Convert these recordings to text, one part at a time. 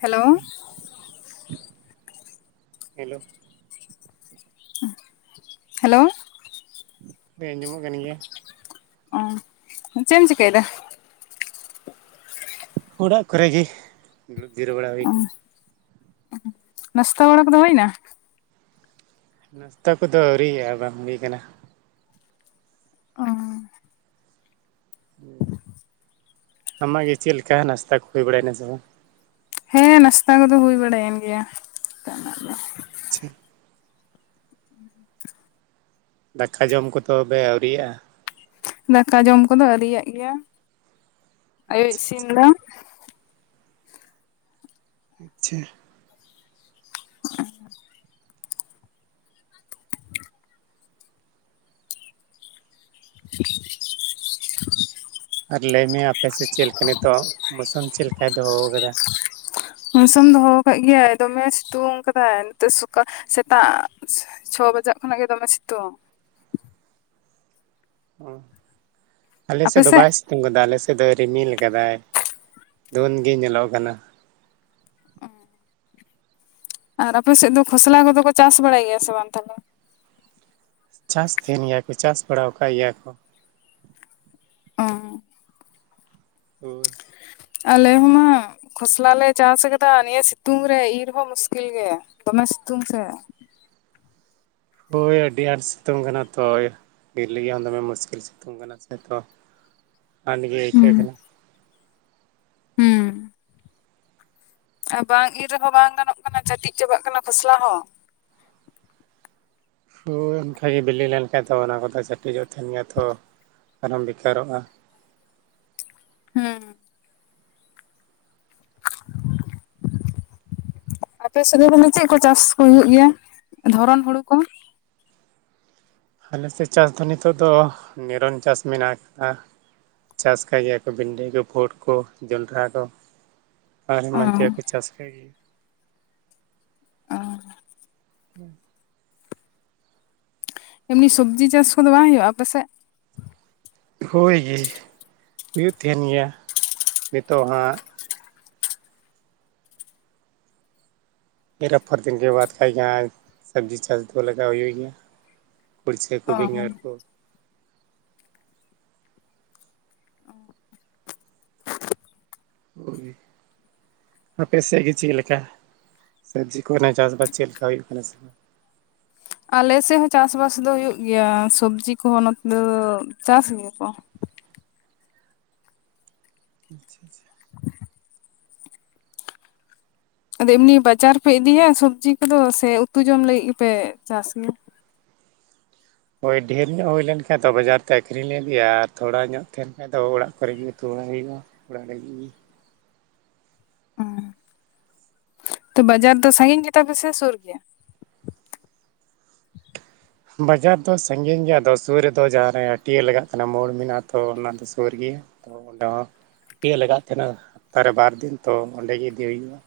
Hello hello hello ᱦᱮᱸ ᱟᱸᱡᱚᱢᱚᱜ ᱠᱟᱱ ᱜᱮᱭᱟ ᱚ ᱪᱮᱫ ᱮᱢ ᱪᱤᱠᱟᱹᱭᱫᱟ? ᱚᱲᱟᱜ ᱠᱚᱨᱮ ᱜᱮ ᱫᱩᱲᱩᱵ ᱡᱤᱨᱟᱹᱣ ᱵᱟᱲᱟ ᱦᱩᱭ ᱟᱠᱟᱱᱟ। ᱱᱟᱥᱛᱟ ᱵᱟᱲᱟ ᱠᱚᱫᱚ ᱦᱩᱭᱱᱟ ᱱᱟᱥᱛᱟ ᱠᱚᱫᱚ ᱟᱹᱣᱨᱤᱭᱟᱜᱼᱟ ᱵᱟᱝ ᱦᱩᱭ ᱠᱟᱱᱟ। ᱚᱻ ᱟᱢᱟᱜ ᱜᱮ ᱪᱮᱫ ᱞᱮᱠᱟ ᱱᱟᱥᱛᱟ ᱠᱚ ᱦᱩᱭ ᱵᱟᱲᱟᱭᱱᱟ ᱥᱮ ᱵᱟᱝ? ᱦᱮᱸ ᱱᱟᱥᱛᱟ ᱠᱚᱫᱚ ᱦᱩᱭ ᱵᱟᱲᱟ ᱭᱮᱱ ᱜᱮᱭᱟ [inaudible] ᱟᱪᱪᱷᱟ [unintelligible] ᱫᱟᱠᱟ ᱡᱚᱢ ᱠᱚᱫᱚ ᱟᱹᱣᱨᱤᱭᱟᱜᱼᱟ ᱫᱟᱠᱟ ᱡᱚᱢ ᱠᱚᱫᱚ ᱟᱹᱣᱨᱤᱭᱟᱜ ᱜᱮᱭᱟ ᱟᱭᱩᱵ ᱟᱪᱪᱷᱟ ᱥᱤᱢ ᱫᱚ। ᱟᱪᱪᱷᱟ [unintelligible] [unintelligible] ᱟᱨ ᱞᱟᱹᱭᱢᱮ ᱟᱯᱮᱥᱮᱫ ᱪᱮᱫ ᱞᱮᱠᱟ ᱱᱤᱛᱳᱜ ᱢᱳᱥᱩᱢ ᱪᱮᱫ ᱞᱮᱠᱟᱭ ᱫᱚᱦᱚ ᱟᱠᱟᱫᱟ? ᱢᱳᱥᱩᱢ ᱫᱚᱦᱚ ᱟᱠᱟᱫ ᱜᱮᱭᱟᱭ ᱫᱚᱢᱮ ᱥᱤᱛᱩᱝ ᱠᱟᱫᱟᱭ ᱱᱤᱛᱳᱜ ᱥᱚᱠᱟᱞ ᱥᱮᱛᱟᱜ ᱪᱷᱚ ᱵᱟᱡᱟᱜ ᱠᱷᱚᱱᱟᱜ ᱜᱮ ᱫᱚᱢᱮ ᱥᱤᱛᱩᱝ। ᱚ ᱟᱯᱮ ᱟᱞᱮᱥᱮᱫ ᱫᱚ ᱥᱮᱫ ᱵᱟᱭ ᱥᱤᱛᱩᱝ ᱠᱟᱫᱟ ᱟᱞᱮᱥᱮᱫ ᱫᱚ ᱨᱤᱢᱤᱞ ᱟᱠᱟᱫᱟᱭ ᱫᱷᱩᱸᱛ ᱜᱮ ᱧᱮᱞᱚᱜ ᱠᱟᱱᱟ ᱟᱨ ᱟᱯᱮᱥᱮᱫ ᱫᱚ ᱠᱷᱚᱥᱞᱟ ᱠᱚᱫᱚ ᱠᱚ ᱪᱟᱥ ᱵᱟᱲᱟᱭ ᱜᱮᱭᱟ ᱥᱮ ᱵᱟᱝ ᱛᱟᱞᱦᱮ? ᱪᱟᱥ ᱛᱟᱦᱮᱱ ᱜᱮᱭᱟ ᱠᱚ ᱪᱟᱥ ᱵᱟᱲᱟ ᱟᱠᱟᱫ ᱜᱮᱭᱟ ᱠᱚ। ᱚ ᱦᱳᱭ ᱟᱞᱮ ᱦᱚᱸ ᱠᱷᱚᱥᱞᱟ ᱞᱮ ᱪᱟᱥ ᱟᱠᱟᱫᱟ ᱱᱤᱭᱟᱹ ᱥᱤᱛᱩᱝ ᱨᱮ ᱤᱨ ᱦᱚᱸ ᱢᱩᱥᱠᱤᱞ ᱜᱮ ᱫᱚᱢᱮ ᱥᱤᱛᱩᱝ ᱥᱮ ᱦᱳᱭ ᱟᱹᱰᱤ ᱟᱸᱴ ᱥᱤᱛᱩᱝ ᱠᱟᱱᱟ ᱛᱚ ᱤᱨ ᱞᱟᱹᱜᱤᱫ ᱦᱚᱸ ᱫᱚᱢᱮ ᱢᱩᱥᱠᱤᱞ ᱥᱤᱛᱩᱝ ᱠᱟᱱᱟ ᱥᱮ ᱛᱚ ᱟᱴ ᱜᱮ ᱦᱩᱸ ᱟᱹᱭᱠᱟᱹᱜ ᱠᱟᱱᱟ ᱦᱩᱸ ᱟᱨ ᱵᱟᱝ ᱤᱨ ᱨᱮᱦᱚᱸ ᱵᱟᱝ ᱜᱟᱱᱚᱜ ᱠᱟᱱᱟ ᱪᱟᱹᱴᱤᱡ ᱪᱟᱵᱟᱜ ᱠᱟᱱᱟ ᱠᱷᱚᱥᱞᱟ ᱦᱚᱸ। ᱦᱳᱭ ᱚᱱᱠᱟᱜᱮ ᱵᱤᱞᱤ ᱞᱮᱱᱠᱷᱟᱡ ᱫᱚ ᱚᱱᱟ ᱠᱚᱫᱚ ᱪᱟᱹᱴᱤᱡᱚᱜ ᱛᱟᱦᱮᱱ ᱜᱮᱭᱟ ᱛᱚ ᱟᱨᱚᱢ ᱵᱮᱠᱟᱨᱚᱜᱼᱟ ᱦᱮᱸ [unintelligible] ᱟᱯᱮᱥᱮᱫ ᱨᱮᱫᱚ ᱪᱮᱫ ᱠᱚ ᱪᱟᱥ ᱠᱚ ᱦᱩᱭᱩᱜ ᱜᱮᱭᱟ ᱫᱷᱚᱨᱚᱱ ᱦᱳᱲᱳ ᱠᱚ? ᱟᱞᱮᱥᱮᱫ ᱪᱟᱥ ᱫᱚ ᱱᱤᱛᱚᱜ ᱫᱚ ᱱᱤᱨᱚᱱ ᱪᱟᱥ ᱢᱮᱱᱟᱜ ᱟᱠᱟᱫᱟ ᱪᱟᱥ ᱠᱟᱜ ᱜᱮᱭᱟ ᱠᱚ ᱵᱷᱤᱱᱰᱤ ᱠᱚ ᱯᱷᱩᱴ ᱠᱚ ᱡᱚᱱᱰᱨᱟ ᱠᱚ ᱟᱨ ᱚ ᱮᱢᱟᱱ ᱛᱮᱭᱟᱜ ᱠᱚ ᱪᱟᱥ ᱟᱠᱟᱜ ᱜᱮ ᱮᱢᱱᱤ ᱥᱚᱵᱽᱡᱤ ᱪᱟᱥ ᱠᱚᱫᱚ ᱵᱟᱝ ᱦᱩᱭᱩᱜᱼᱟ ᱟᱯᱮᱥᱮᱫ? ᱦᱳᱭ ᱜᱮ ᱦᱩᱭᱩᱜ ᱛᱟᱦᱮᱱ ᱜᱮᱭᱟ ᱱᱤᱛᱚᱜ ᱦᱟᱸᱜ ᱮᱨ ᱟᱯᱷᱚᱨ ᱫᱤᱱ ᱵᱟᱫ ᱠᱷᱟᱡ ᱜᱮ ᱦᱟᱸᱜ ᱥᱚᱵᱡᱤ ᱪᱟᱥ ᱠᱚ ᱞᱮᱠᱟ ᱦᱩᱭ ᱜᱮᱭᱟ ᱠᱩᱲᱪᱟᱹ ᱠᱚ ᱚ ᱵᱮᱸᱜᱟᱲ ᱠᱚ ᱦᱩᱭ ᱟᱯᱮᱥᱮᱫ ᱜᱮ ᱪᱮᱫ ᱞᱮᱠᱟ ᱥᱚᱵᱽᱡᱤ ᱠᱚᱨᱮᱱᱟᱜ ᱪᱟᱥ ᱵᱟᱥ ᱪᱮᱫ ᱞᱮᱠᱟ ᱦᱩᱭᱩᱜ ᱠᱟᱱᱟ ᱥᱮ ᱵᱟᱝ? ᱟᱞᱮᱥᱮᱜ ᱦᱚᱸ ᱪᱟᱥ ᱵᱟᱥ ᱫᱚ ᱦᱩᱭᱩᱜ ᱜᱮᱭᱟ, ᱥᱚᱵᱽᱡᱤ ᱠᱚᱦᱚᱸ ᱱᱚᱛᱮ ᱫᱚ ᱪᱟᱥ ᱜᱮᱭᱟ ᱠᱚ ᱾ ᱟᱪᱪᱷᱟ ᱟᱪᱪᱷᱟ ᱾ ᱟᱫᱚ ᱮᱢᱱᱤ ᱵᱟᱡᱟᱨ ᱯᱮ ᱤᱫᱤᱭᱟ ᱥᱚᱵᱽᱡᱤ ᱠᱚᱫᱚ ᱥᱮ ᱩᱛᱩ ᱡᱚᱢ ᱞᱟᱹᱜᱤᱜ ᱜᱮᱯᱮ ᱪᱟᱥ ᱜᱮᱭᱟ? ᱦᱚᱭ ᱰᱷᱮᱨ ᱧᱚᱜ ᱦᱩᱭ ᱞᱮᱱ ᱠᱷᱟᱱ ᱫᱚ ᱵᱟᱡᱟᱨ ᱛᱮ ᱟᱹᱠᱷᱨᱤᱧ ᱞᱮ ᱤᱫᱤᱭᱟ ᱟᱨ ᱛᱷᱚᱲᱟ ᱧᱚᱜ ᱛᱟᱦᱮᱱ ᱠᱷᱟᱱ ᱫᱚ ᱚᱲᱟᱜ ᱠᱚᱨᱮ ᱜᱮ ᱩᱛᱩ ᱵᱟᱲᱟ ᱦᱩᱭᱩᱜᱼᱟ ᱾ ᱚᱲᱟᱜ ᱨᱮᱜᱤ᱾ ᱚᱸ ᱛᱚ ᱵᱟᱡᱟᱨ ᱫᱚ ᱥᱟᱺᱜᱤᱧ ᱜᱮ ᱛᱟᱯᱮ ᱥᱮ ᱥᱩᱨ ᱜᱮᱭᱟ? ᱵᱟᱡᱟᱨ ᱫᱚ ᱥᱟᱺᱜᱤᱧ ᱜᱮᱭᱟ, ᱟᱫᱚ ᱥᱩᱨ ᱨᱮᱫᱚ ᱡᱟᱦᱟᱸ ᱨᱮ ᱦᱟᱹᱴᱭᱟᱹ ᱞᱟᱜᱟᱜ ᱠᱟᱱᱟ ᱢᱚᱲ ᱢᱮᱱᱟᱜᱼᱟ, ᱛᱚ ᱚᱱᱟ ᱫᱚᱼᱼ ᱥᱚᱨ ᱜᱮᱭᱟ ᱾ [unintelligible] ᱦᱟᱹᱴᱭᱟᱹ ᱞᱟᱜᱟᱜ ᱛᱟᱦᱮᱱᱟ [unintelligible] ᱛᱟ ᱨᱮ ᱵᱟᱨ ᱫᱤᱱ ᱛᱚ ᱚᱸᱰᱮ ᱤᱫᱤ ᱦᱩᱭᱩᱜᱼᱟ᱾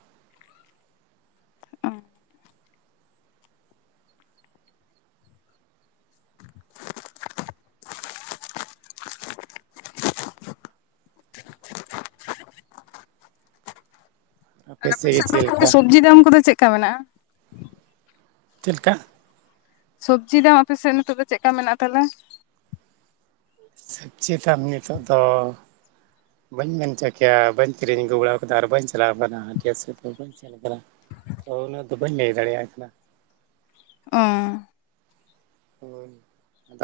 ᱚ᱾ ᱟᱨ ᱟᱯᱮ ᱥᱮᱫ ᱜᱮ ᱥᱮᱜ ᱫᱚ ᱪᱮᱫ ᱞᱮᱠᱟ ᱥᱚᱵᱽᱡᱤ ᱫᱟᱢ ᱠᱚᱫᱚ ᱪᱮᱜ ᱠᱟ ᱢᱮᱱᱟᱜᱼᱟ? ᱪᱮᱞ ᱠᱟ? ᱥᱚᱵᱽᱡᱤ ᱫᱟᱢ ᱟᱯᱮ ᱥᱮᱜ ᱱᱤᱛᱚᱜ ᱫᱚ ᱪᱮᱜ ᱠᱟ ᱢᱮᱱᱟᱜᱼᱟ, ᱛᱟᱦᱞᱮ? [unintelligible] ᱡᱤ ᱱᱤᱛᱚᱜ ᱫᱚᱼᱼ ᱵᱟᱹᱧ ᱢᱮᱱ ᱦᱚᱪᱚ ᱠᱮᱭᱟ, ᱵᱟᱧ ᱠᱤᱨᱤᱧ ᱟᱹᱜᱩ ᱵᱟᱲᱟᱣᱟ ᱠᱟᱫᱟ ᱟᱨ ᱵᱟᱹᱧ ᱪᱟᱞᱟᱣ ᱟᱠᱟᱱᱟ ᱦᱟ. ᱴᱭᱟ. ᱥᱮᱜ ᱫᱚ ᱵᱟᱹᱧᱼᱼ [unintelligible] ᱛᱚ ᱩᱱᱟᱹᱜ ᱫᱚ ᱵᱟᱹᱧ ᱞᱟᱹᱭ ᱫᱟᱲᱮᱭᱟᱜ ᱠᱟᱱᱟ᱾ ᱚᱸᱻ᱾ ᱦᱚᱭ,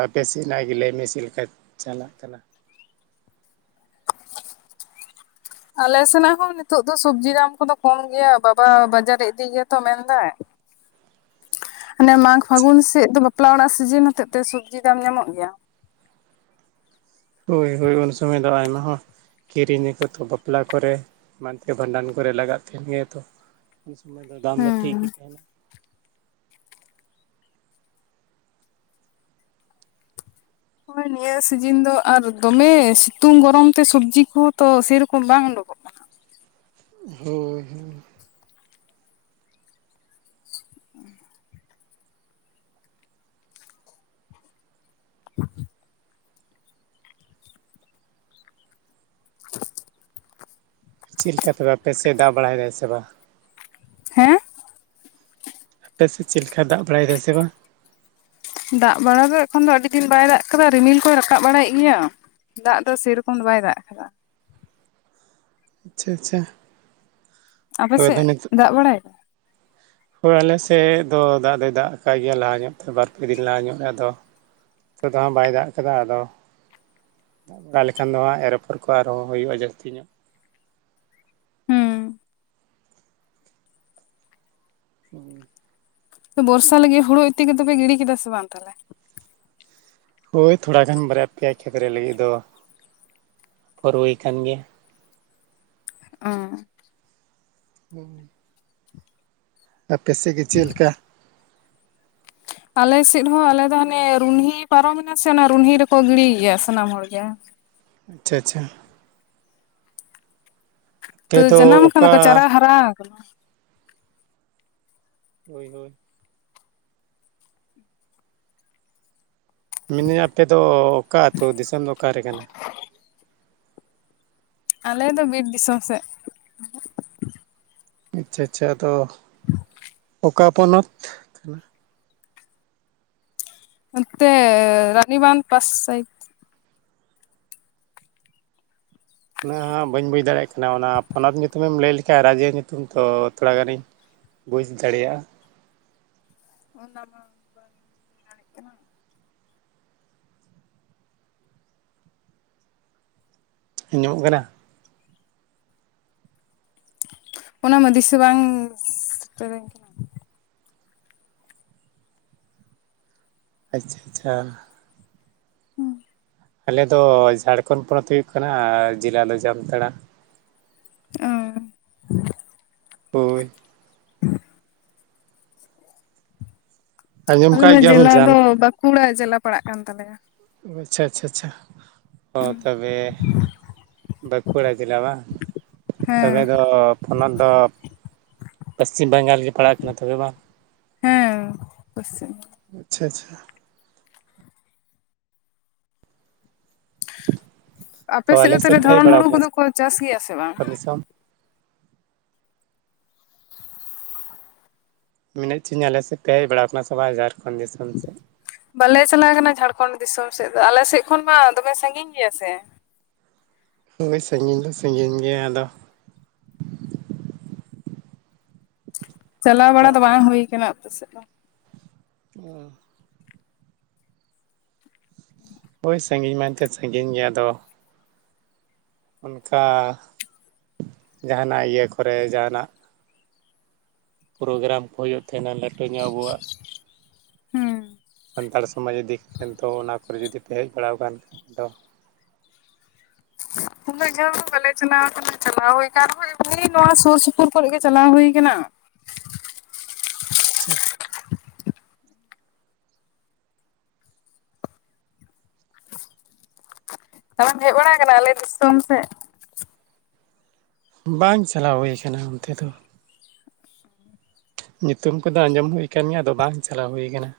ᱟᱯᱮ ᱥᱮᱜᱱᱟᱜ ᱜᱮ ᱞᱟᱹᱭ ᱢᱮ ᱪᱮᱜ ᱠᱟ ᱪᱟᱞᱟᱜ ᱠᱟᱱᱟ? ᱟᱞᱮ ᱥᱮᱱᱟᱜ ᱦᱚᱸ ᱱᱤᱛᱚᱜ ᱫᱚ ᱥᱚᱵᱡᱤ ᱫᱟᱢ ᱠᱚᱫᱚ ᱠᱚᱢ ᱜᱮᱭᱟ, ᱵᱟᱵᱟ ᱵᱟᱡᱟᱨᱮ ᱤᱫᱤ ᱜᱮᱭᱟᱛᱚ ᱢᱮᱱᱮᱫᱟᱭ ᱾ [inaudible] ᱦᱟᱱᱮ ᱢᱟᱜᱽ ᱯᱷᱟᱹᱜᱩᱱ ᱥᱮᱜ ᱫᱚ ᱵᱟᱯᱞᱟ ᱚᱲᱟᱜ ᱥᱤᱡᱤᱱ ᱦᱚᱛᱮᱜ ᱛᱮ ᱥᱚᱵᱽᱡᱤ ᱫᱟᱢ ᱧᱟᱢᱚᱜ ᱜᱮᱭᱟ᱾ ᱦᱚᱭ ᱦᱚᱭ ᱩᱱ ᱥᱚᱢᱚᱭ ᱫᱚ ᱟᱭᱢᱟ ᱦᱚᱸᱼᱼ ᱠᱤᱨᱤᱧᱟ ᱠᱚᱛᱚ ᱵᱟᱯᱞᱟ ᱠᱚᱨᱮ ᱮᱢᱟᱱᱛᱮ ᱵᱷᱟᱸᱰᱟᱱ ᱠᱚᱨᱮ ᱞᱟᱜᱟᱜ ᱛᱟᱦᱮᱱ ᱜᱮᱭᱟ ᱛᱚᱼᱼ ᱩᱱ ᱥᱚᱢᱚᱭ ᱫᱚ ᱫᱟᱢ ᱫᱚ ᱴᱷᱤᱠ ᱜᱮ ᱦᱩᱸ ᱛᱟᱦᱮᱸᱱᱟ᱾ ᱦᱚᱭ ᱱᱤᱭᱟᱹ ᱥᱤᱡᱤᱱ ᱫᱚ ᱟᱨ ᱫᱚᱢᱮ ᱥᱤᱛᱩᱝ ᱜᱚᱨᱚᱢ ᱛᱮ ᱥᱚᱵᱽᱡᱤ ᱠᱚᱦᱚᱸ ᱛᱚ ᱥᱮᱨᱚᱠᱚᱢ ᱵᱟᱝ ᱚᱰᱚᱝᱚᱼᱜ ᱾ ᱦᱚᱭ ᱦᱚᱭ ᱾ [inaudible] [inaudible] ᱪᱤᱜ ᱞᱮᱠᱟ ᱛᱚᱵᱮ ᱟᱯᱮ ᱥᱮᱜ ᱫᱟᱜ ᱵᱟᱲᱟᱭᱮᱫᱟᱭ ᱥᱮ ᱵᱟᱝᱼᱟ? ᱦᱮᱸ? ᱟᱯᱮ ᱥᱮᱜ ᱪᱮᱜ ᱠᱟ ᱫᱟᱜ ᱵᱟᱲᱟᱭᱮᱫᱟᱭ ᱥᱮ ᱵᱟᱝᱼᱟ? ᱫᱟᱜ ᱵᱟᱲᱟ ᱫᱚ ᱮᱠᱷᱚᱱ ᱫᱚ ᱟᱹᱰᱤ ᱫᱤᱱ ᱵᱟᱭ ᱫᱟᱜ ᱟᱠᱟᱫᱟ, ᱨᱤᱢᱤᱞ ᱠᱚᱭ ᱨᱟᱠᱟᱵ ᱵᱟᱲᱟᱭᱮᱜ ᱜᱮᱭᱟ᱾ ᱫᱟᱜ ᱫᱚ ᱥᱮᱨᱚᱠᱚᱢ ᱫᱚ ᱵᱟᱭ ᱫᱟᱜ ᱟᱠᱟᱫᱟ᱾ ᱟᱪᱪᱷᱟ ᱟᱪᱪᱷᱟ᱾ ᱟᱯᱮ ᱦᱳᱭ ᱥᱮᱜ ᱟᱫᱚ ᱫᱟᱜ ᱵᱟᱲᱟᱭᱮᱼᱟᱭ? ᱦᱚᱭ ᱟᱞᱮᱥᱮᱜ ᱫᱚ ᱫᱟᱜ ᱫᱚᱭ ᱫᱟᱜ ᱟᱠᱟᱟᱜ ᱜᱮᱭᱟ ᱞᱟᱦᱟ ᱧᱚᱜ ᱛᱮ, ᱵᱟᱨᱯᱮ ᱫᱤᱱ ᱞᱟᱦᱟ ᱧᱚᱜ ᱨᱮ ᱟᱫᱚᱼᱼ [unintelligible] ᱛᱮ ᱫᱚ ᱦᱟᱜ ᱵᱟᱭ ᱫᱟᱜ ᱠᱟᱫᱟ ᱟᱫᱚᱼᱼ ᱫᱟᱜ ᱵᱟᱲᱟ ᱞᱮᱠᱷᱟᱱ ᱫᱚ ᱦᱟᱸᱜ ᱮᱨ ᱚᱯᱷᱚᱨ ᱠᱚ ᱟᱨᱦᱚᱸ ᱦᱩᱭᱩᱜᱼᱟ, ᱡᱟᱹᱥᱛᱤ ᱧᱚᱜ᱾ ᱦᱩᱸᱻ᱾ [inaudible] ᱵᱚᱨᱥᱟ ᱞᱟᱹᱜᱤᱜ ᱦᱩᱲᱩ ᱤᱛᱤ ᱠᱚᱫᱚ ᱯᱮ ᱜᱤᱰᱤ ᱠᱮᱫᱟ ᱥᱮ ᱵᱟᱝᱼᱟ ᱛᱟᱦᱞᱮ? ᱦᱚᱭ ᱛᱷᱚᱲᱟ ᱜᱟᱱ ᱵᱟᱨᱭᱟ ᱯᱮᱭᱟ ᱠᱷᱮᱛ ᱨᱮ ᱞᱟᱹᱜᱤᱫ ᱫᱚ, ᱯᱷᱚᱨ ᱦᱩᱭ ᱟᱠᱟᱱ ᱜᱮᱭᱟ᱾ ᱚᱸᱻ᱾ [unintelligible] ᱟᱯᱮ ᱥᱮᱜ ᱜᱮ ᱪᱮᱜ ᱞᱮᱠᱟ? ᱟᱞᱮ ᱥᱮᱫ ᱦᱚᱸ ᱟᱞᱮ ᱫᱚ ᱦᱟᱱᱮ ᱨᱩᱱᱦᱤ ᱯᱟᱨᱚᱢᱮᱱᱟ ᱥᱮ ᱚᱱᱟ ᱨᱩᱱᱦᱤ ᱨᱮᱠᱚ ᱜᱤᱲᱤᱭ ᱜᱮᱭᱟ ᱥᱟᱱᱟᱢ ᱦᱚᱲ ᱜᱮ᱾ ᱟᱪᱪᱷᱟ ᱟᱪᱪᱷᱟ᱾ ᱛᱚ ᱟᱯᱮ ᱫᱚ ᱡᱟᱱᱟᱢ ᱟᱠᱟᱱ ᱚᱠᱟ ᱫᱚᱠᱚ ᱪᱟᱨᱟ ᱦᱟᱨᱟ ᱟᱠᱟᱱᱟ᱾ ᱦᱚᱭ ᱦᱚᱭ ᱾ ᱢᱤᱱᱟᱹᱧ ᱟᱯᱮᱫᱚ ᱚᱠᱟ ᱟᱹᱛᱩ, ᱫᱤᱥᱚᱢ ᱫᱚ ᱚᱠᱟᱨᱮ ᱠᱟᱱᱟ? ᱟᱞᱮ ᱫᱚ ᱵᱤᱨ ᱫᱤᱥᱚᱢ ᱥᱮᱫ ᱟᱪᱪᱷᱟ ᱟᱪᱪᱷᱟ ᱟᱫᱚ ᱚᱠᱟ ᱯᱚᱱᱚᱛ? ᱠᱟᱱᱟ? ᱱᱚᱛᱮ ᱨᱟᱱᱤᱵᱟᱸᱫᱷ ᱯᱟᱥ ᱥᱟᱭ ᱩᱱᱟᱹᱦᱟᱜ ᱵᱟᱹᱧ ᱵᱩᱡᱽ ᱫᱟᱲᱮᱭᱟᱜ ᱠᱟᱱᱟ᱾ ᱚᱱᱟ ᱯᱚᱱᱚᱛ ᱧᱩᱛᱩᱢᱮᱢ ᱞᱟᱹᱭ ᱞᱮᱠᱷᱟᱱ ᱨᱟᱡᱭᱟᱹ ᱧᱩᱛᱩᱢ ᱛᱚ ᱛᱷᱚᱲᱟ ᱜᱟᱱᱤᱧ ᱵᱩᱡᱽ ᱫᱟᱲᱮᱭᱟᱜ-ᱟ ᱾ [inaudible] [unintelligible] ᱟᱸᱡᱚᱢᱚᱜ ᱠᱟᱱᱟ? ᱚᱱᱟ ᱢᱟ ᱫᱤᱥᱟᱹ ᱵᱟᱝ ᱥᱮᱴᱮᱨᱟᱹᱧ ᱠᱟᱱᱟ ᱾ ᱟᱪᱪᱷᱟ ᱟᱪᱪᱷᱟ ᱾ [unintelligible] ᱟᱞᱮ ᱫᱚ ᱡᱷᱟᱲᱠᱷᱚᱸᱰ ᱯᱚᱱᱚᱛ ᱦᱩᱭᱩᱜ ᱠᱟᱱᱟ, ᱡᱮᱞᱟ ᱫᱚ ᱡᱟᱢᱛᱟᱲᱟ ᱾ ᱚ ᱦᱳᱭ [inaudible] ᱟᱸᱡᱚᱢ ᱟᱞᱮᱢᱟ ᱠᱟᱜ ᱜᱮᱭᱟᱢ ᱡᱮᱞᱟ ᱡᱟᱢ ᱫᱚ ᱵᱟᱸᱠᱩᱲᱟ ᱡᱮᱞᱟ ᱯᱟᱲᱟᱜ ᱠᱟᱱ ᱛᱟᱞᱮᱭᱟ ᱟᱪᱪᱷᱟ ᱟᱪᱪᱷᱟ ᱟᱪᱪᱷᱟ ᱾ ᱚ ᱛᱚᱵᱮ ᱵᱟᱸᱠᱩᱲᱟ ᱡᱮᱞᱟ ᱵᱟᱝ, ᱛᱚᱵᱮ ᱦᱮᱸ ᱫᱚ ᱯᱚᱱᱚᱛ ᱫᱚ ᱯᱚᱥᱪᱤᱢ ᱵᱟᱝᱜᱟᱞ ᱨᱮᱜᱮ ᱯᱟᱲᱟᱜ ᱠᱟᱱᱟ ᱛᱚᱵᱮ ᱵᱟᱝ? ᱦᱮᱸ ᱯᱚᱥᱪᱤᱢ ᱟᱪᱪᱷᱟ ᱟᱪᱪᱷᱟ ᱾ ᱟᱯᱮ ᱛᱚ ᱥᱮᱫ ᱫᱚ ᱟᱞᱮ ᱛᱟᱦᱚᱞᱮ ᱯᱮ ᱦᱮᱡ ᱫᱷᱚᱨᱚᱱ ᱵᱟᱲᱟ ᱦᱩᱲᱩ ᱟᱠᱟᱱᱟ ᱠᱚᱫᱚ ᱥᱮ ᱠᱚ ᱪᱟᱥ ᱜᱮᱭᱟ ᱥᱮ ᱵᱟᱝ? ᱢᱮᱱᱮᱫ [unintelligible] ᱟᱞᱮ ᱥᱮᱫ ᱯᱮ ᱦᱮᱡ ᱵᱟᱲᱟ ᱟᱠᱟᱱᱟ ᱥᱮ ᱵᱟᱝ ᱡᱷᱟᱲᱠᱷᱚᱸᱰ ᱫᱤᱥᱚᱢ ᱥᱮᱫ? ᱵᱟᱞᱮ ᱪᱟᱞᱟᱣ ᱠᱟᱱᱟ ᱡᱷᱟᱲᱠᱷᱚᱸᱰ ᱫᱤᱥᱚᱢ ᱥᱮᱫ ᱫᱚ, ᱟᱞᱮ ᱥᱮᱫ ᱠᱷᱚᱱ ᱢᱟ ᱫᱚᱢᱮ ᱥᱟᱺᱜᱤᱧ ᱜᱮᱭᱟ ᱥᱮ? ᱦᱳᱭ ᱥᱟᱺᱜᱤᱧ ᱫᱚ ᱥᱟᱺᱜᱤᱧ ᱜᱮᱭᱟ ᱟᱫᱚ ᱪᱟᱞᱟᱣ ᱵᱟᱲᱟ ᱫᱚ ᱵᱟᱝ ᱦᱩᱭ ᱠᱟᱱᱟ ᱟᱯᱮ ᱥᱮᱫ ᱫᱚ ᱾ ᱚ ᱳᱭ ᱥᱟᱺᱜᱤᱧ ᱢᱮᱱ ᱛᱮᱫ ᱥᱟᱺᱜᱤᱧ ᱜᱮᱭᱟ ᱟᱫᱚ ᱚᱱᱠᱟ ᱡᱟᱦᱟᱱᱟᱜ ᱤᱭᱟᱹ ᱠᱚᱨᱮ ᱡᱟᱦᱟᱱᱟᱜ ᱯᱨᱳᱜᱨᱟᱢ ᱠᱚ ᱦᱩᱭᱩᱜ ᱛᱟᱦᱮᱱᱟ ᱞᱟᱹᱴᱩ ᱧᱚᱜ ᱟᱵᱚᱣᱟᱜ ᱦᱩᱸ ᱾ ᱥᱟᱱᱛᱟᱲ ᱥᱚᱢᱟᱡᱽ ᱤᱫᱤ ᱠᱟᱛᱮ ᱛᱚ, ᱚᱱᱟ ᱠᱚᱨᱮ ᱡᱩᱫᱤ ᱯᱮ ᱦᱮᱡ ᱵᱟᱲᱟᱟᱣ ᱟᱠᱟᱱ ᱠᱷᱟᱱ ᱫᱚ ᱾ ᱩᱱᱟᱹᱜ ᱡᱷᱟᱹᱞ ᱫᱚ ᱵᱟᱞᱮ ᱪᱟᱞᱟᱣ ᱟᱠᱟᱱᱟ, ᱪᱟᱞᱟᱣ ᱦᱩᱭ ᱟᱠᱟᱱ ᱨᱮᱦᱚᱸ ᱮᱢᱱᱤ ᱱᱚᱣᱟ ᱥᱩᱨ ᱥᱩᱯᱩᱨ ᱠᱚᱨᱮ ᱜᱮ ᱪᱟᱞᱟᱣ ᱦᱩᱭ ᱟᱠᱟᱱᱟ᱾ ᱟᱪᱪᱷᱟ ᱾ ᱛᱚᱵᱮᱢ ᱦᱮᱡ ᱵᱟᱲᱟ ᱟᱠᱟᱱᱟ ᱟᱞᱮ ᱫᱤᱥᱚᱢ ᱥᱮᱫ? ᱵᱟᱝ ᱪᱟᱞᱟᱣ ᱦᱩᱭ ᱟᱠᱟᱱᱟ ᱚᱱᱛᱮ ᱫᱚ ᱾ ᱧᱩᱛᱩᱢ ᱠᱚᱫᱚ ᱟᱸᱡᱚᱢ ᱦᱩᱭ ᱟᱠᱟᱱ ᱜᱮᱭᱟ, ᱟᱫᱚ ᱵᱟᱝ ᱪᱟᱞᱟᱣ ᱦᱩᱭ ᱟᱠᱟᱱᱟ᱾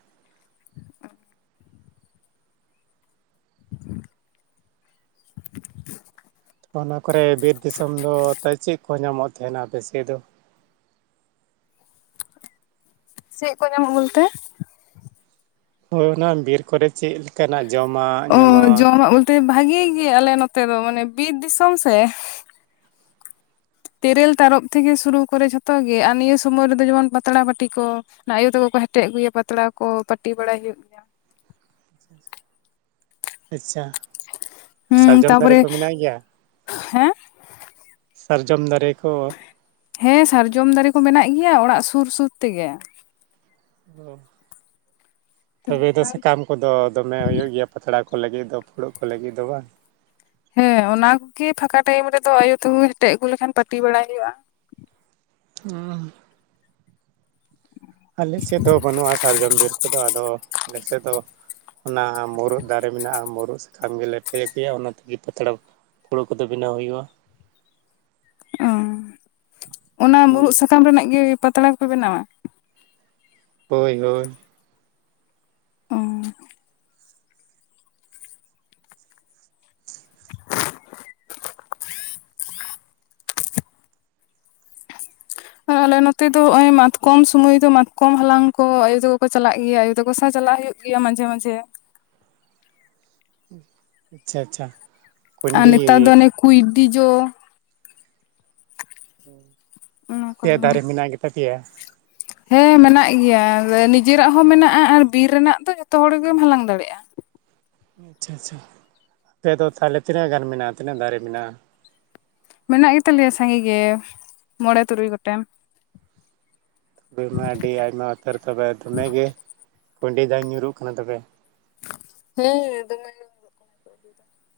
[inaudible] ᱚᱱᱟ ᱠᱚᱨᱮ ᱵᱤᱨ ᱫᱤᱥᱚᱢ ᱫᱚ ᱛᱚ ᱪᱮᱫ ᱠᱚ ᱧᱟᱢᱚᱜ ᱛᱟᱦᱮᱱᱟ ᱵᱮᱥᱤ ᱫᱚ? ᱪᱮᱫ ᱠᱚ ᱧᱟᱢᱚᱜ-ᱟ ᱵᱚᱞᱛᱮ ᱦᱳᱭ ᱚᱱᱟ ᱵᱤᱨ ᱠᱚᱨᱮ ᱪᱮᱫ ᱞᱮᱠᱟᱱᱟᱜ ᱡᱚᱢᱟᱜ ᱚ ᱧᱟᱢᱚᱜ-ᱟ ᱡᱚᱢᱟᱜ ᱵᱚᱞᱛᱮ ᱵᱷᱟᱜᱤ ᱜᱮ ᱟᱞᱮ ᱱᱚᱛᱮ ᱫᱚ ᱢᱟᱱᱮ ᱵᱤᱨ ᱫᱤᱥᱚᱢ ᱥᱮ ᱛᱮᱨᱮᱞ, ᱛᱟᱨᱚᱯ ᱛᱷᱮᱠᱮ ᱥᱩᱨᱩ ᱠᱚᱨᱮ ᱡᱷᱚᱛᱚ ᱜᱮ, ᱟᱨ ᱱᱤᱭᱟᱹ ᱥᱚᱢᱚᱭ ᱨᱮᱫᱚ ᱡᱮᱢᱚᱱ ᱯᱟᱛᱲᱟ ᱯᱟᱹᱴᱤ ᱠᱚ ᱚᱱᱟ ᱟᱭᱩ ᱛᱟᱠᱚ ᱠᱚ ᱦᱮᱴᱮᱡ ᱟᱹᱜᱩᱭᱟ, ᱯᱟᱛᱲᱟ ᱠᱚ ᱯᱟᱹᱴᱤ ᱵᱟᱲᱟᱭ ᱦᱩᱭᱩᱜ ᱜᱮᱭᱟ ᱟᱪᱪᱷᱟ ᱾ ᱦᱩᱸ ᱥᱟᱨᱡᱚᱢ ᱫᱟᱨᱮ ᱛᱟᱯᱚᱨᱮ ᱠᱚ ᱢᱮᱱᱟᱜ ᱜᱮᱭᱟ? ᱦᱮᱸ ᱥᱟᱨᱡᱚᱢ ᱫᱟᱨᱮ ᱠᱚ ᱦᱮᱸ ᱥᱟᱨᱡᱚᱢ ᱫᱟᱨᱮ ᱠᱚ ᱢᱮᱱᱟᱜ ᱜᱮᱭᱟ, ᱚᱲᱟᱜ ᱥᱩᱨ ᱥᱩᱨ ᱛᱮᱜᱮ ᱾ ᱛᱚᱵᱮ ᱫᱚ ᱚᱱᱟ ᱥᱟᱠᱟᱢ ᱠᱚᱫᱚ ᱫᱚᱢᱮ ᱦᱩᱭᱩᱜ ᱜᱮᱭᱟ ᱯᱟᱛᱲᱟ ᱠᱚ ᱞᱟᱹᱜᱤᱫ ᱫᱚ ᱯᱷᱩᱲᱩᱜ ᱠᱚ ᱞᱟᱹᱜᱤᱫ ᱫᱚ ᱵᱟᱝ? ᱦᱮᱸ ᱚᱱᱟ ᱠᱚᱜᱤ ᱯᱷᱟᱠᱟ ᱴᱟᱭᱤᱢ ᱨᱮᱫᱚ ᱟᱭᱩ ᱛᱟᱠᱚ ᱦᱮᱴᱮᱡ ᱟᱹᱜᱩ ᱞᱮᱠᱷᱟᱱ ᱯᱟᱹᱴᱤ ᱵᱟᱲᱟᱭ ᱦᱩᱭᱩᱜ-ᱟ ᱾ [unintelligible] ᱟᱞᱮ ᱥᱮᱫ ᱫᱚ ᱵᱟᱹᱱᱩᱜ-ᱟ ᱥᱟᱨᱡᱚᱢ ᱵᱤᱨ ᱠᱚᱫᱚ ᱟᱫᱚ ᱟᱞᱮ ᱥᱮᱫ ᱫᱚ, ᱚᱱᱟ ᱢᱩᱨᱩᱫ ᱫᱟᱨᱮ ᱢᱮᱱᱟᱜ-ᱟ ᱢᱩᱨᱩᱫ ᱥᱟ ᱟᱢ ᱜᱮ ᱞᱮᱴᱮ ᱜᱮᱭᱟ ᱚᱱᱟ ᱛᱮᱜᱮ ᱯᱟᱛᱲᱟ ᱯᱷᱩᱲᱩᱜ ᱠᱚᱫᱚ ᱵᱮᱱᱟᱣ ᱦᱩᱭᱩᱜᱼᱟ᱾ ᱚ, ᱚᱱᱟ ᱢᱩᱨᱩᱫ ᱥᱟᱠᱟᱢ ᱨᱮᱱᱟᱜ ᱜᱮ ᱯᱟᱛᱲᱟ ᱠᱚᱯᱮ ᱵᱮᱱᱟᱣᱟ᱾ ᱦᱳᱭ ᱦᱳᱭ᱾ ᱚᱸ ᱟᱨ ᱟᱞᱮ ᱱᱚᱛᱮ ᱫᱚ ᱱᱚᱜᱼᱚᱭ ᱢᱟᱛᱠᱚᱢ ᱥᱚᱢᱚᱭ ᱫᱚ ᱢᱟᱛᱠᱚᱢ ᱦᱟᱞᱟᱝ ᱠᱚ ᱟᱭᱳ ᱛᱟᱠᱚ ᱠᱚ ᱪᱟᱞᱟᱜ ᱜᱮᱭᱟ ᱟᱭᱳ ᱛᱟᱠᱚ ᱥᱟᱶ ᱪᱟᱞᱟᱜ ᱦᱩᱭᱩᱜ ᱜᱮᱭᱟ ᱢᱟᱡᱷᱮ ᱢᱟᱡᱷᱮ᱾ ᱟᱪᱪᱷᱟ ᱟᱪᱪᱷᱟ᱾ ᱟᱨ ᱠᱩᱸᱭᱰᱤ ᱱᱮᱛᱟᱨ ᱫᱚ ᱚᱱᱮ ᱠᱩᱭᱰᱤ ᱡᱚ, ᱚᱱᱟ ᱠᱚ ᱟᱯᱮᱭᱟᱜ ᱦᱟᱞᱟᱝ ᱫᱟᱨᱮ ᱢᱮᱱᱟᱜ ᱜᱮᱛᱟ ᱯᱮᱭᱟ? ᱦᱮᱸ ᱢᱮᱱᱟᱜ ᱜᱮᱭᱟ, ᱱᱤᱡᱮᱨᱟᱜ ᱦᱚᱸ ᱢᱮᱱᱟᱜᱼᱟ ᱟᱨ ᱵᱤᱨ ᱨᱮᱱᱟᱜ ᱫᱚ ᱡᱷᱚᱛᱚ ᱦᱚᱲ ᱜᱮᱢ ᱦᱟᱞᱟᱝ ᱫᱟᱲᱮᱜᱼᱟ᱾ ᱟᱪᱪᱷᱟ ᱟᱪᱪᱷᱟ, ᱟᱯᱮᱫᱚ ᱛᱟᱦᱚᱞᱮ ᱛᱤᱱᱟᱹᱜ ᱜᱟᱱ ᱢᱮᱱᱟᱜᱼᱟ, ᱛᱤᱱᱟᱹᱜ ᱫᱟᱨᱮ ᱢᱮᱱᱟᱜᱼᱟ? ᱢᱮᱱᱟᱜ ᱜᱮ ᱛᱟᱞᱮᱭᱟ ᱥᱟᱸᱜᱮ ᱜᱮ ᱢᱚᱬᱮ ᱛᱩᱨᱩᱭ ᱜᱚᱴᱮᱱ᱾ ᱢᱟ ᱟᱹᱰᱤ ᱟᱭᱢᱟ ᱩᱛᱟᱹᱨ ᱛᱚᱵᱮ ᱫᱚᱢᱮᱜᱮ ᱠᱩᱸᱭᱰᱤ ᱡᱟᱝ ᱧᱩᱨᱩᱜ ᱠᱟᱱᱟ ᱛᱚᱵᱮ? ᱦᱮᱸ ᱫᱚᱢᱮ᱾ ᱠᱚᱲᱟ ᱠᱚ, ᱟᱜᱩ ᱮᱫᱟ, ᱾ [inaudible]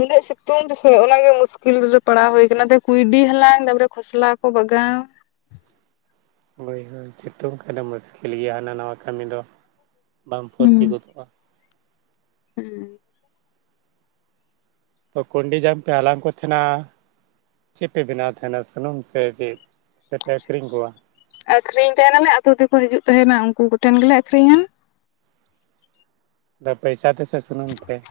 ᱩᱱᱟᱹᱜ ᱥᱤᱛᱩᱝ ᱨᱮᱥᱮ ᱚᱱᱟᱜᱮ ᱢᱩᱥᱠᱤᱞ ᱨᱮ ᱯᱟᱲᱟᱣ ᱦᱩᱭ ᱠᱟᱱᱟ ᱱᱚᱛᱮ ᱠᱩᱸᱭᱰᱤ ᱦᱟᱞᱟᱝ ᱛᱟᱯᱚᱨᱮ ᱠᱚᱥᱞᱟ ᱠᱚ ᱵᱟᱜᱟᱣ ᱾ ᱵᱟᱹᱭᱦᱟᱹᱲ ᱥᱤᱛᱩᱝ ᱠᱷᱟᱱ ᱫᱚ ᱢᱩᱥᱠᱤᱞ ᱜᱮᱭᱟ ᱦᱟᱱᱟ ᱱᱟᱭᱟ ᱠᱟᱹᱢᱤ ᱫᱚ ᱵᱟᱢ ᱯᱷᱩᱨᱛᱤ ᱜᱚᱫᱚᱜᱼᱟ᱾ ᱦᱩᱸ ᱛᱚ ᱠᱩᱸᱰᱤ ᱡᱟᱝ ᱯᱮ ᱦᱟᱞᱟᱝ ᱠᱚ ᱛᱟᱦᱮᱱᱟ ᱪᱮᱫᱯᱮ ᱵᱮᱱᱟᱣ ᱛᱟᱦᱮᱱᱟ ᱥᱩᱱᱩᱢ ᱥᱮ ᱪᱮᱫ, ᱥᱮᱯᱮ ᱟᱹᱠᱷᱨᱤᱧ ᱠᱚᱣᱟ? ᱟᱠᱷᱨᱤᱧ ᱛᱟᱦᱮᱱᱟᱞᱮ ᱟᱛᱳ ᱛᱮᱠᱚ ᱦᱤᱡᱩᱜ ᱛᱟᱦᱮᱱᱟ ᱩᱱᱠᱩ ᱠᱚᱴᱷᱮᱱ ᱜᱮᱞᱮ ᱟᱠᱷᱨᱤᱧᱟ᱾ ᱫᱟ ᱯᱚᱭᱥᱟ ᱛᱮᱥᱮ ᱥᱩᱱᱩᱢ ᱛᱮ?